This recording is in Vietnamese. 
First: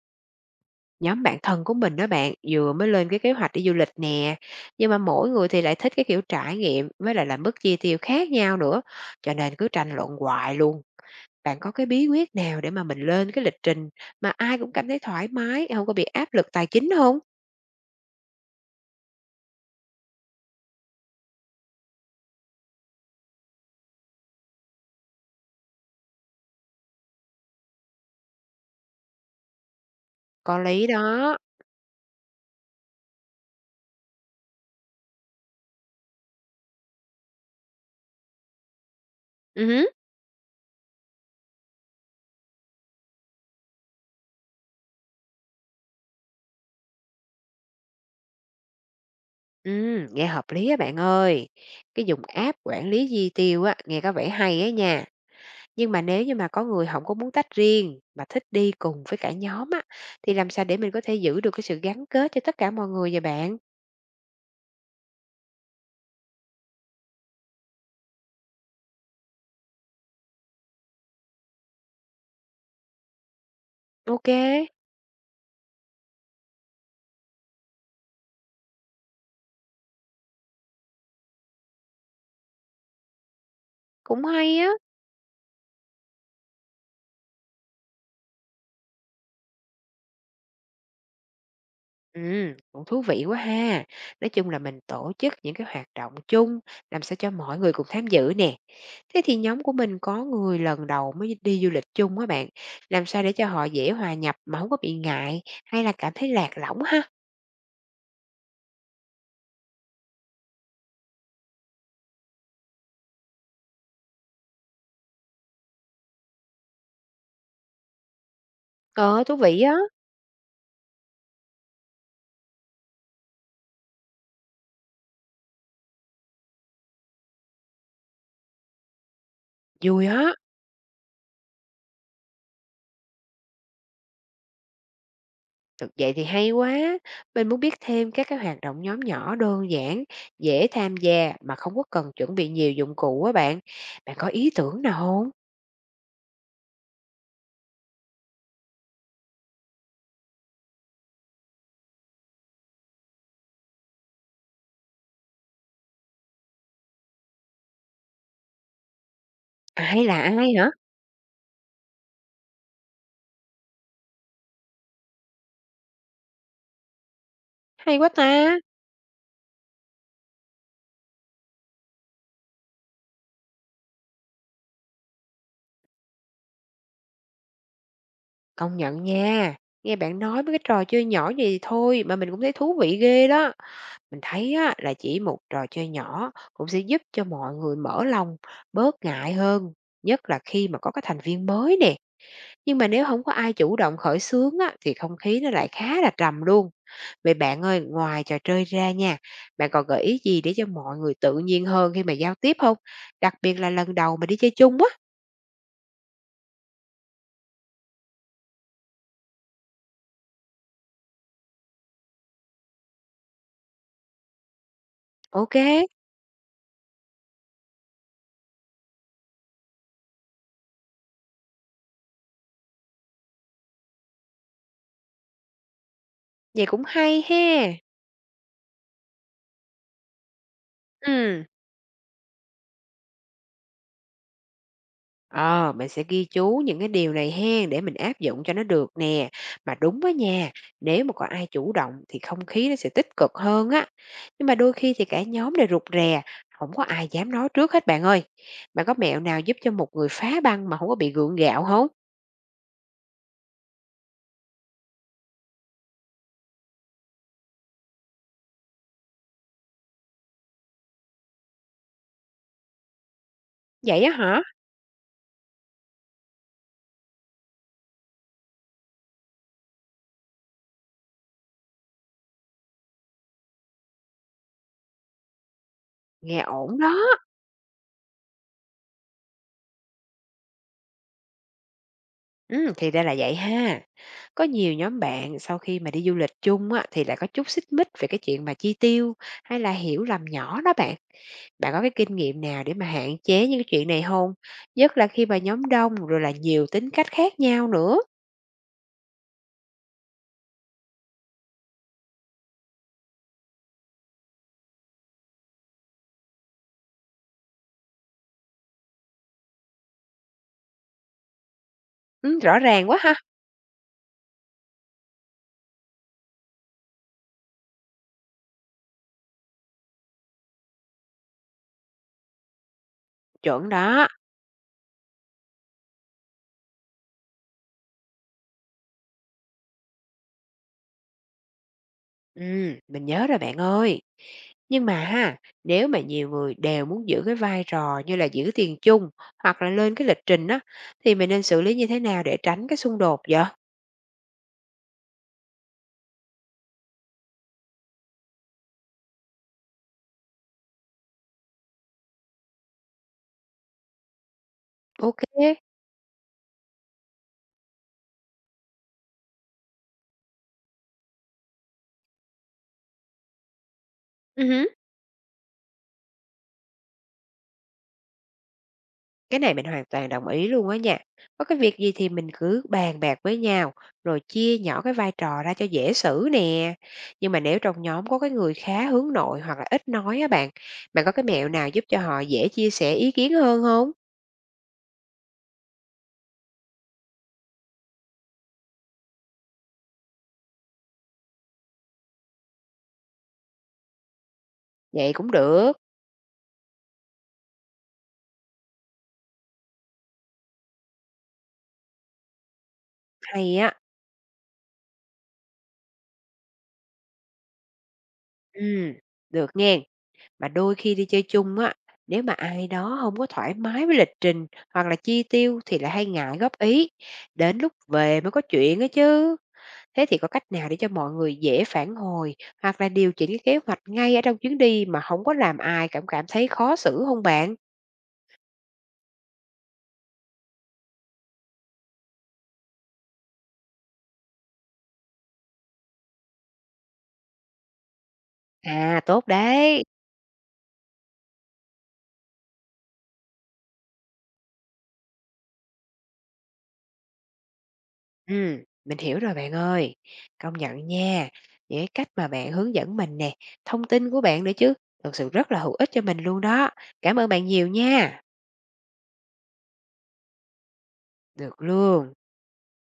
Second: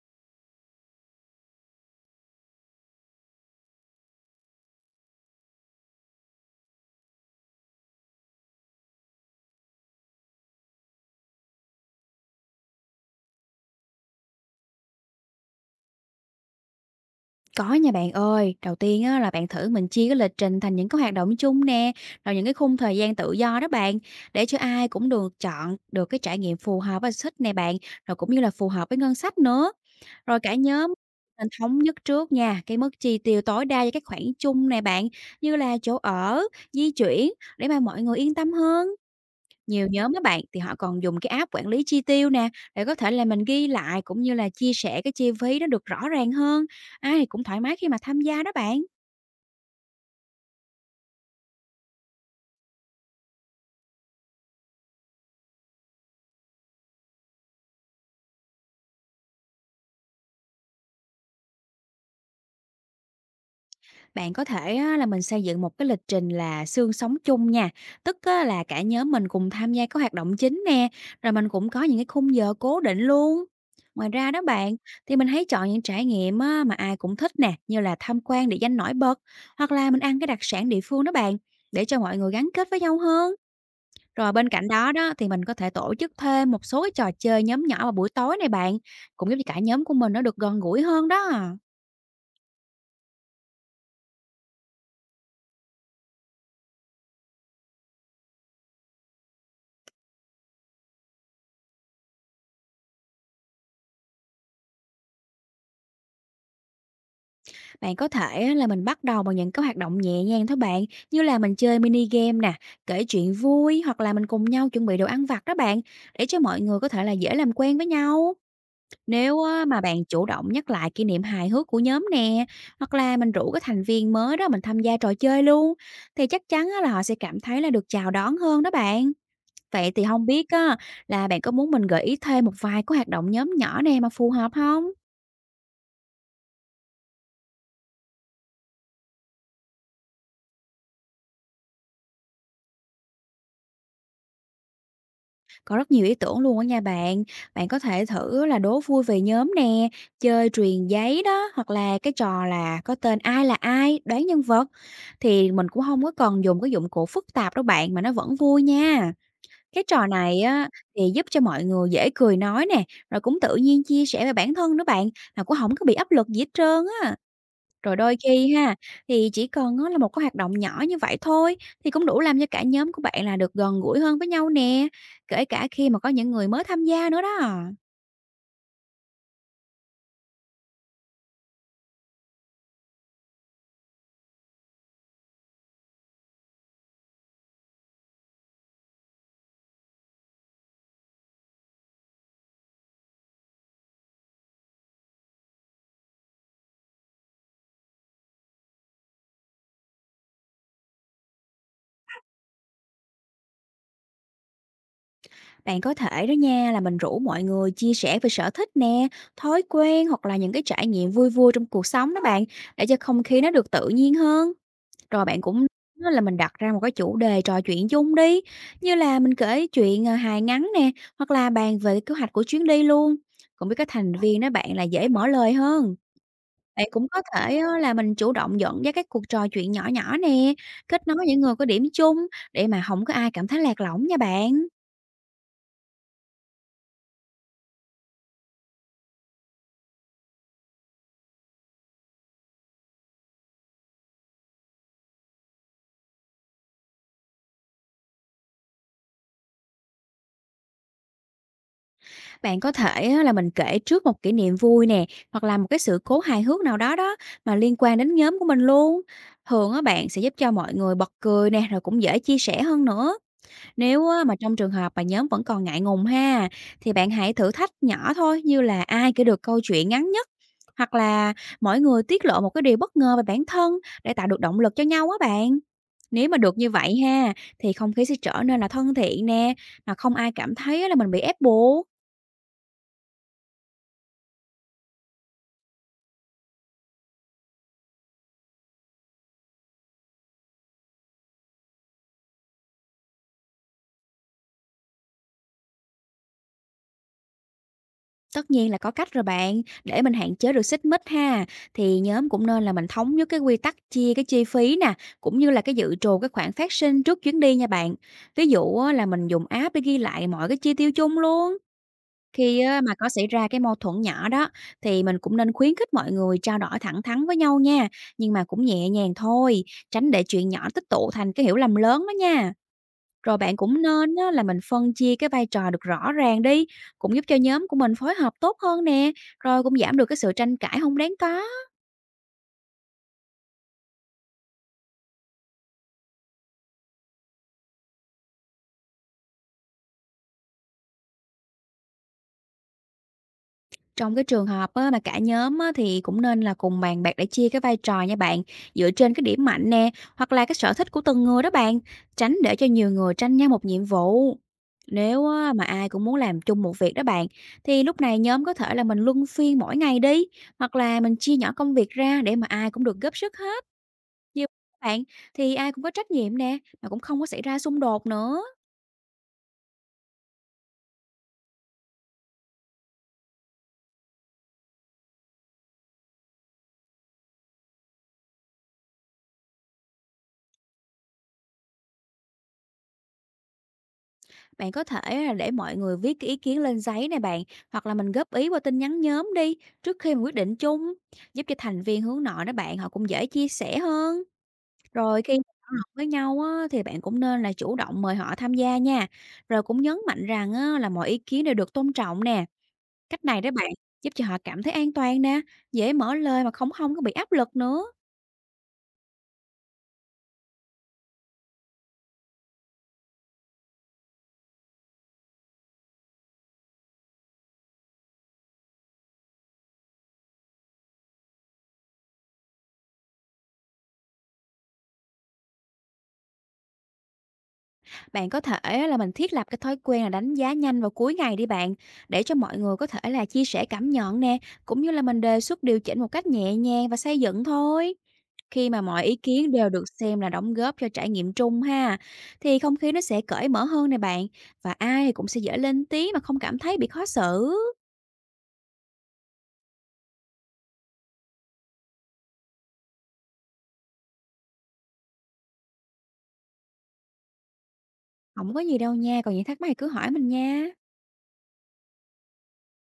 Nhóm bạn thân của mình đó bạn, vừa mới lên cái kế hoạch đi du lịch nè, nhưng mà mỗi người thì lại thích cái kiểu trải nghiệm với lại là mức chi tiêu khác nhau nữa, cho nên cứ tranh luận hoài luôn. Bạn có cái bí quyết nào để mà mình lên cái lịch trình mà ai cũng cảm thấy thoải mái, không có bị áp lực tài chính không? Có nha bạn ơi. Đầu tiên á, là bạn thử mình chia cái lịch trình thành những cái hoạt động chung nè, rồi những cái khung thời gian tự do đó bạn, để cho ai cũng được chọn được cái trải nghiệm phù hợp và thích nè bạn, rồi cũng như là phù hợp với ngân sách nữa. Rồi cả Có lý nhóm đó. mình thống nhất trước nha, cái mức chi tiêu tối đa cho các khoản chung nè bạn, như là chỗ ở, di chuyển, để mà mọi người yên tâm hơn. Ừ, hứ, Nhiều nhóm các bạn thì họ còn dùng cái app quản lý chi tiêu nè, để có thể là mình ghi lại cũng như là chia sẻ cái chi phí nó được rõ ràng hơn. Ai thì cũng thoải mái khi mà tham gia đó bạn. ừ, nghe hợp lý á bạn ơi. Cái dùng app quản lý chi tiêu á, nghe có vẻ hay á nha. Nhưng mà nếu như mà có người không có muốn tách riêng mà thích đi cùng với cả nhóm á, thì làm sao để mình có thể giữ được cái sự gắn kết cho tất cả mọi người vậy bạn? Bạn có thể á, là mình xây dựng một cái lịch trình là xương sống chung nha. Tức á, là cả nhóm mình cùng tham gia các hoạt động chính nè, rồi mình cũng có những cái khung giờ cố định luôn. Ngoài OK, ra đó bạn, thì mình hãy chọn những trải nghiệm á, mà ai cũng thích nè, như là tham quan địa danh nổi bật, hoặc là mình ăn cái đặc sản địa phương đó bạn, để cho mọi người gắn kết với nhau hơn. cũng Rồi bên hay cạnh á. đó đó, thì mình có thể tổ chức thêm một số cái trò chơi nhóm nhỏ vào buổi tối này bạn, cũng giúp cho cả nhóm của mình nó được gần gũi hơn đó. Cũng thú vị quá ha. Nói chung là mình tổ chức những cái hoạt động chung làm sao cho mọi người cùng tham dự nè. Thế thì nhóm của mình có người lần đầu mới đi du lịch chung á bạn, làm sao để cho họ dễ hòa nhập mà hông có bị ngại hay là cảm thấy lạc lõng ha? Bạn có thể á, là mình bắt đầu bằng những cái hoạt động nhẹ nhàng thôi bạn, như là mình chơi mini game nè, kể chuyện vui, hoặc là mình cùng nhau chuẩn bị đồ ăn vặt đó bạn, để cho mọi người có thể là dễ làm quen với nhau. Ờ, thú Nếu vị á, á. mà bạn chủ động nhắc lại kỷ niệm hài hước của nhóm nè, hoặc là mình rủ cái thành viên mới đó mình tham gia trò chơi luôn, thì chắc chắn á là họ sẽ cảm thấy là được chào đón hơn đó bạn. Vậy thì Vui á. không biết á, là bạn có muốn mình gợi ý thêm một vài cái hoạt động nhóm nhỏ nè mà phù hợp không? Được vậy thì hay quá. Mình muốn biết thêm các cái hoạt động nhóm nhỏ đơn giản, dễ tham gia mà không có cần chuẩn bị nhiều dụng cụ á bạn. Bạn có ý tưởng nào hông? Có rất nhiều ý tưởng luôn á nha bạn. Bạn có thể thử là đố vui về nhóm nè, chơi truyền giấy đó, hoặc là cái trò là có tên ai là ai, đoán nhân vật. Thì mình cũng không có cần dùng cái dụng cụ phức tạp đâu bạn, mà nó vẫn vui nha. À, Cái hay trò là này ai á, hả? thì giúp cho mọi người dễ cười nói nè, rồi cũng tự nhiên chia sẻ về bản thân nữa bạn, mà cũng không có bị áp lực gì hết trơn á. Rồi Hay quá đôi khi ta! ha, thì chỉ cần á là một cái hoạt động nhỏ như vậy thôi, thì cũng đủ làm cho cả nhóm của bạn là được gần gũi hơn với nhau nè, kể cả khi mà có những người mới tham gia nữa đó. Công nhận nha, nghe bạn nói mấy cái trò chơi nhỏ vậy thì thôi mà mình cũng thấy thú vị ghê đó. Mình thấy á là chỉ một trò chơi nhỏ cũng sẽ giúp cho mọi người mở lòng, bớt ngại hơn, nhất là khi mà có cái thành viên mới nè. Nhưng mà nếu không có ai chủ động khởi xướng á, thì không khí nó lại khá là trầm luôn. Vậy bạn ơi, ngoài trò chơi ra nha, bạn còn gợi ý gì để cho mọi người tự nhiên hơn khi mà giao tiếp không? Đặc biệt là lần đầu mà đi chơi chung á. Bạn có thể đó nha, là mình rủ mọi người chia sẻ về sở thích nè, thói quen, hoặc là những cái trải nghiệm vui vui trong cuộc sống đó bạn, để cho không khí nó được tự nhiên hơn. Rồi bạn OK, cũng nói là mình đặt ra một cái chủ đề trò chuyện chung đi, như là mình kể chuyện hài ngắn nè, hoặc là bàn về kế hoạch của chuyến đi luôn. Cũng biết các thành viên đó bạn là dễ mở lời hơn. vậy cũng Bạn cũng có hay thể he. á, là mình chủ động dẫn dắt các cuộc trò chuyện nhỏ nhỏ nè, kết nối những Ừm. người có điểm chung, để mà không có ai cảm thấy lạc lõng nha bạn. Ờ, mình sẽ ghi chú những cái điều này hen để mình áp dụng cho nó được nè. Mà đúng á nha, nếu mà có ai chủ động thì không khí nó sẽ tích cực hơn á. Nhưng mà đôi khi thì cả nhóm đều rụt rè, không có ai dám nói trước hết bạn ơi. Bạn có mẹo nào giúp cho một người phá băng mà không có bị gượng gạo không? Bạn có thể á, là mình kể trước một kỷ niệm vui nè, hoặc là một cái sự cố hài hước nào đó đó mà liên quan đến nhóm của mình luôn. Thường á, bạn sẽ giúp cho mọi người bật cười nè, rồi cũng dễ chia sẻ hơn nữa. Vậy Nếu á á, mà hả? trong trường hợp mà nhóm vẫn còn ngại ngùng ha, thì bạn hãy thử thách nhỏ thôi, như là ai kể được câu chuyện ngắn nhất, hoặc là mỗi người tiết lộ một cái điều bất ngờ về bản thân, để tạo được động lực cho nhau á bạn. Nếu mà Nghe được như ổn đó. vậy ha, thì không khí sẽ trở nên là thân thiện nè, mà không ai cảm thấy á là mình bị ép buộc. Ừ, thì ra là vậy ha. Có nhiều nhóm bạn sau khi mà đi du lịch chung á, thì lại có chút xích mích về cái chuyện mà chi tiêu hay là hiểu lầm nhỏ đó bạn. Bạn có cái kinh nghiệm nào để mà hạn chế những cái chuyện này không? Nhất là khi mà nhóm đông rồi là nhiều tính cách khác nhau nữa. Tất nhiên là có cách rồi bạn. Để mình hạn chế được xích mích ha, thì nhóm cũng nên là mình thống nhất cái quy tắc chia cái chi phí nè, cũng như là cái dự trù cái khoản phát sinh trước chuyến đi nha bạn. Ví dụ á, là mình dùng app để ghi lại mọi cái chi tiêu chung luôn. Khi Rõ á, ràng mà quá có ha! xảy ra cái mâu thuẫn nhỏ đó, thì mình cũng nên khuyến khích mọi người trao đổi thẳng thắn với nhau nha, nhưng mà cũng nhẹ nhàng thôi, tránh để chuyện nhỏ tích tụ thành cái hiểu lầm lớn đó nha. Rồi bạn Chuẩn cũng đó. nên á, là mình phân chia cái vai trò được rõ ràng đi, cũng giúp cho nhóm của mình phối hợp tốt hơn nè, rồi cũng giảm được cái sự tranh cãi không đáng có. Mình nhớ rồi bạn ơi. Nhưng mà ha, nếu mà nhiều người đều muốn giữ cái vai trò như là giữ tiền chung hoặc là lên cái lịch trình á, thì mình nên xử lý như thế nào để tránh cái xung đột vậy? Trong cái trường hợp á, mà cả nhóm á, thì cũng nên là cùng bàn bạc để chia cái vai trò nha bạn, dựa trên cái điểm mạnh nè, hoặc là cái sở thích của từng người đó bạn, tránh để cho nhiều người tranh nhau một nhiệm vụ. OK, Nếu ừ. á, mà ai cũng muốn làm chung một việc đó bạn, thì lúc này nhóm có thể là mình luân phiên mỗi ngày đi, hoặc là mình chia nhỏ công việc ra để mà ai cũng được góp sức hết. Như Ừm. bạn, thì ai cũng có trách nhiệm nè, mà cũng không có xảy ra xung đột nữa. Cái này mình hoàn toàn đồng ý luôn á nha. Có cái việc gì thì mình cứ bàn bạc với nhau, rồi chia nhỏ cái vai trò ra cho dễ xử nè. Nhưng mà nếu trong nhóm có cái người khá hướng nội hoặc là ít nói á bạn, bạn có cái mẹo nào giúp cho họ dễ chia sẻ ý kiến hơn không? Bạn có thể là để mọi người viết cái ý kiến lên giấy này bạn, hoặc là mình góp ý qua tin nhắn nhóm đi, trước khi mà quyết định chung, giúp cho thành viên hướng nội đó bạn, họ cũng dễ chia sẻ hơn. Vậy Rồi cũng khi được, thảo luận với nhau á, thì bạn cũng nên là chủ động mời họ tham gia nha. Rồi cũng nhấn mạnh rằng á, là mọi ý kiến đều được tôn trọng nè. Cách này đó hay bạn, á. giúp cho họ cảm thấy an toàn nè, dễ mở lời mà không không có bị áp lực nữa. Ừ, được nghe. Mà đôi khi đi chơi chung á, nếu mà ai đó không có thoải mái với lịch trình hoặc là chi tiêu thì lại hay ngại góp ý. Đến lúc về mới có chuyện á chứ. Thế thì có cách nào để cho mọi người dễ phản hồi hoặc là điều chỉnh cái kế hoạch ngay ở trong chuyến đi mà không có làm ai cảm cảm thấy khó xử không bạn? Bạn có thể là mình thiết lập cái thói quen là đánh giá nhanh vào cuối ngày đi bạn, để cho mọi người có thể là chia sẻ cảm nhận nè, cũng như là mình đề xuất điều chỉnh một cách nhẹ nhàng và xây dựng thôi. Khi mà À, mọi ý tốt kiến đều được đấy. xem là đóng góp cho trải nghiệm chung ha, thì không khí nó sẽ cởi mở hơn nè bạn, và ai thì cũng sẽ dễ lên tiếng mà không cảm thấy bị khó xử. Ừm, mình hiểu rồi bạn ơi. Công nhận nha, những cái cách mà bạn hướng dẫn mình nè, thông tin của bạn nữa chứ, thực sự rất là hữu ích cho mình luôn đó. Cảm ơn bạn nhiều nha. Không có gì đâu nha, còn những thắc mắc thì cứ hỏi mình nha. Được luôn.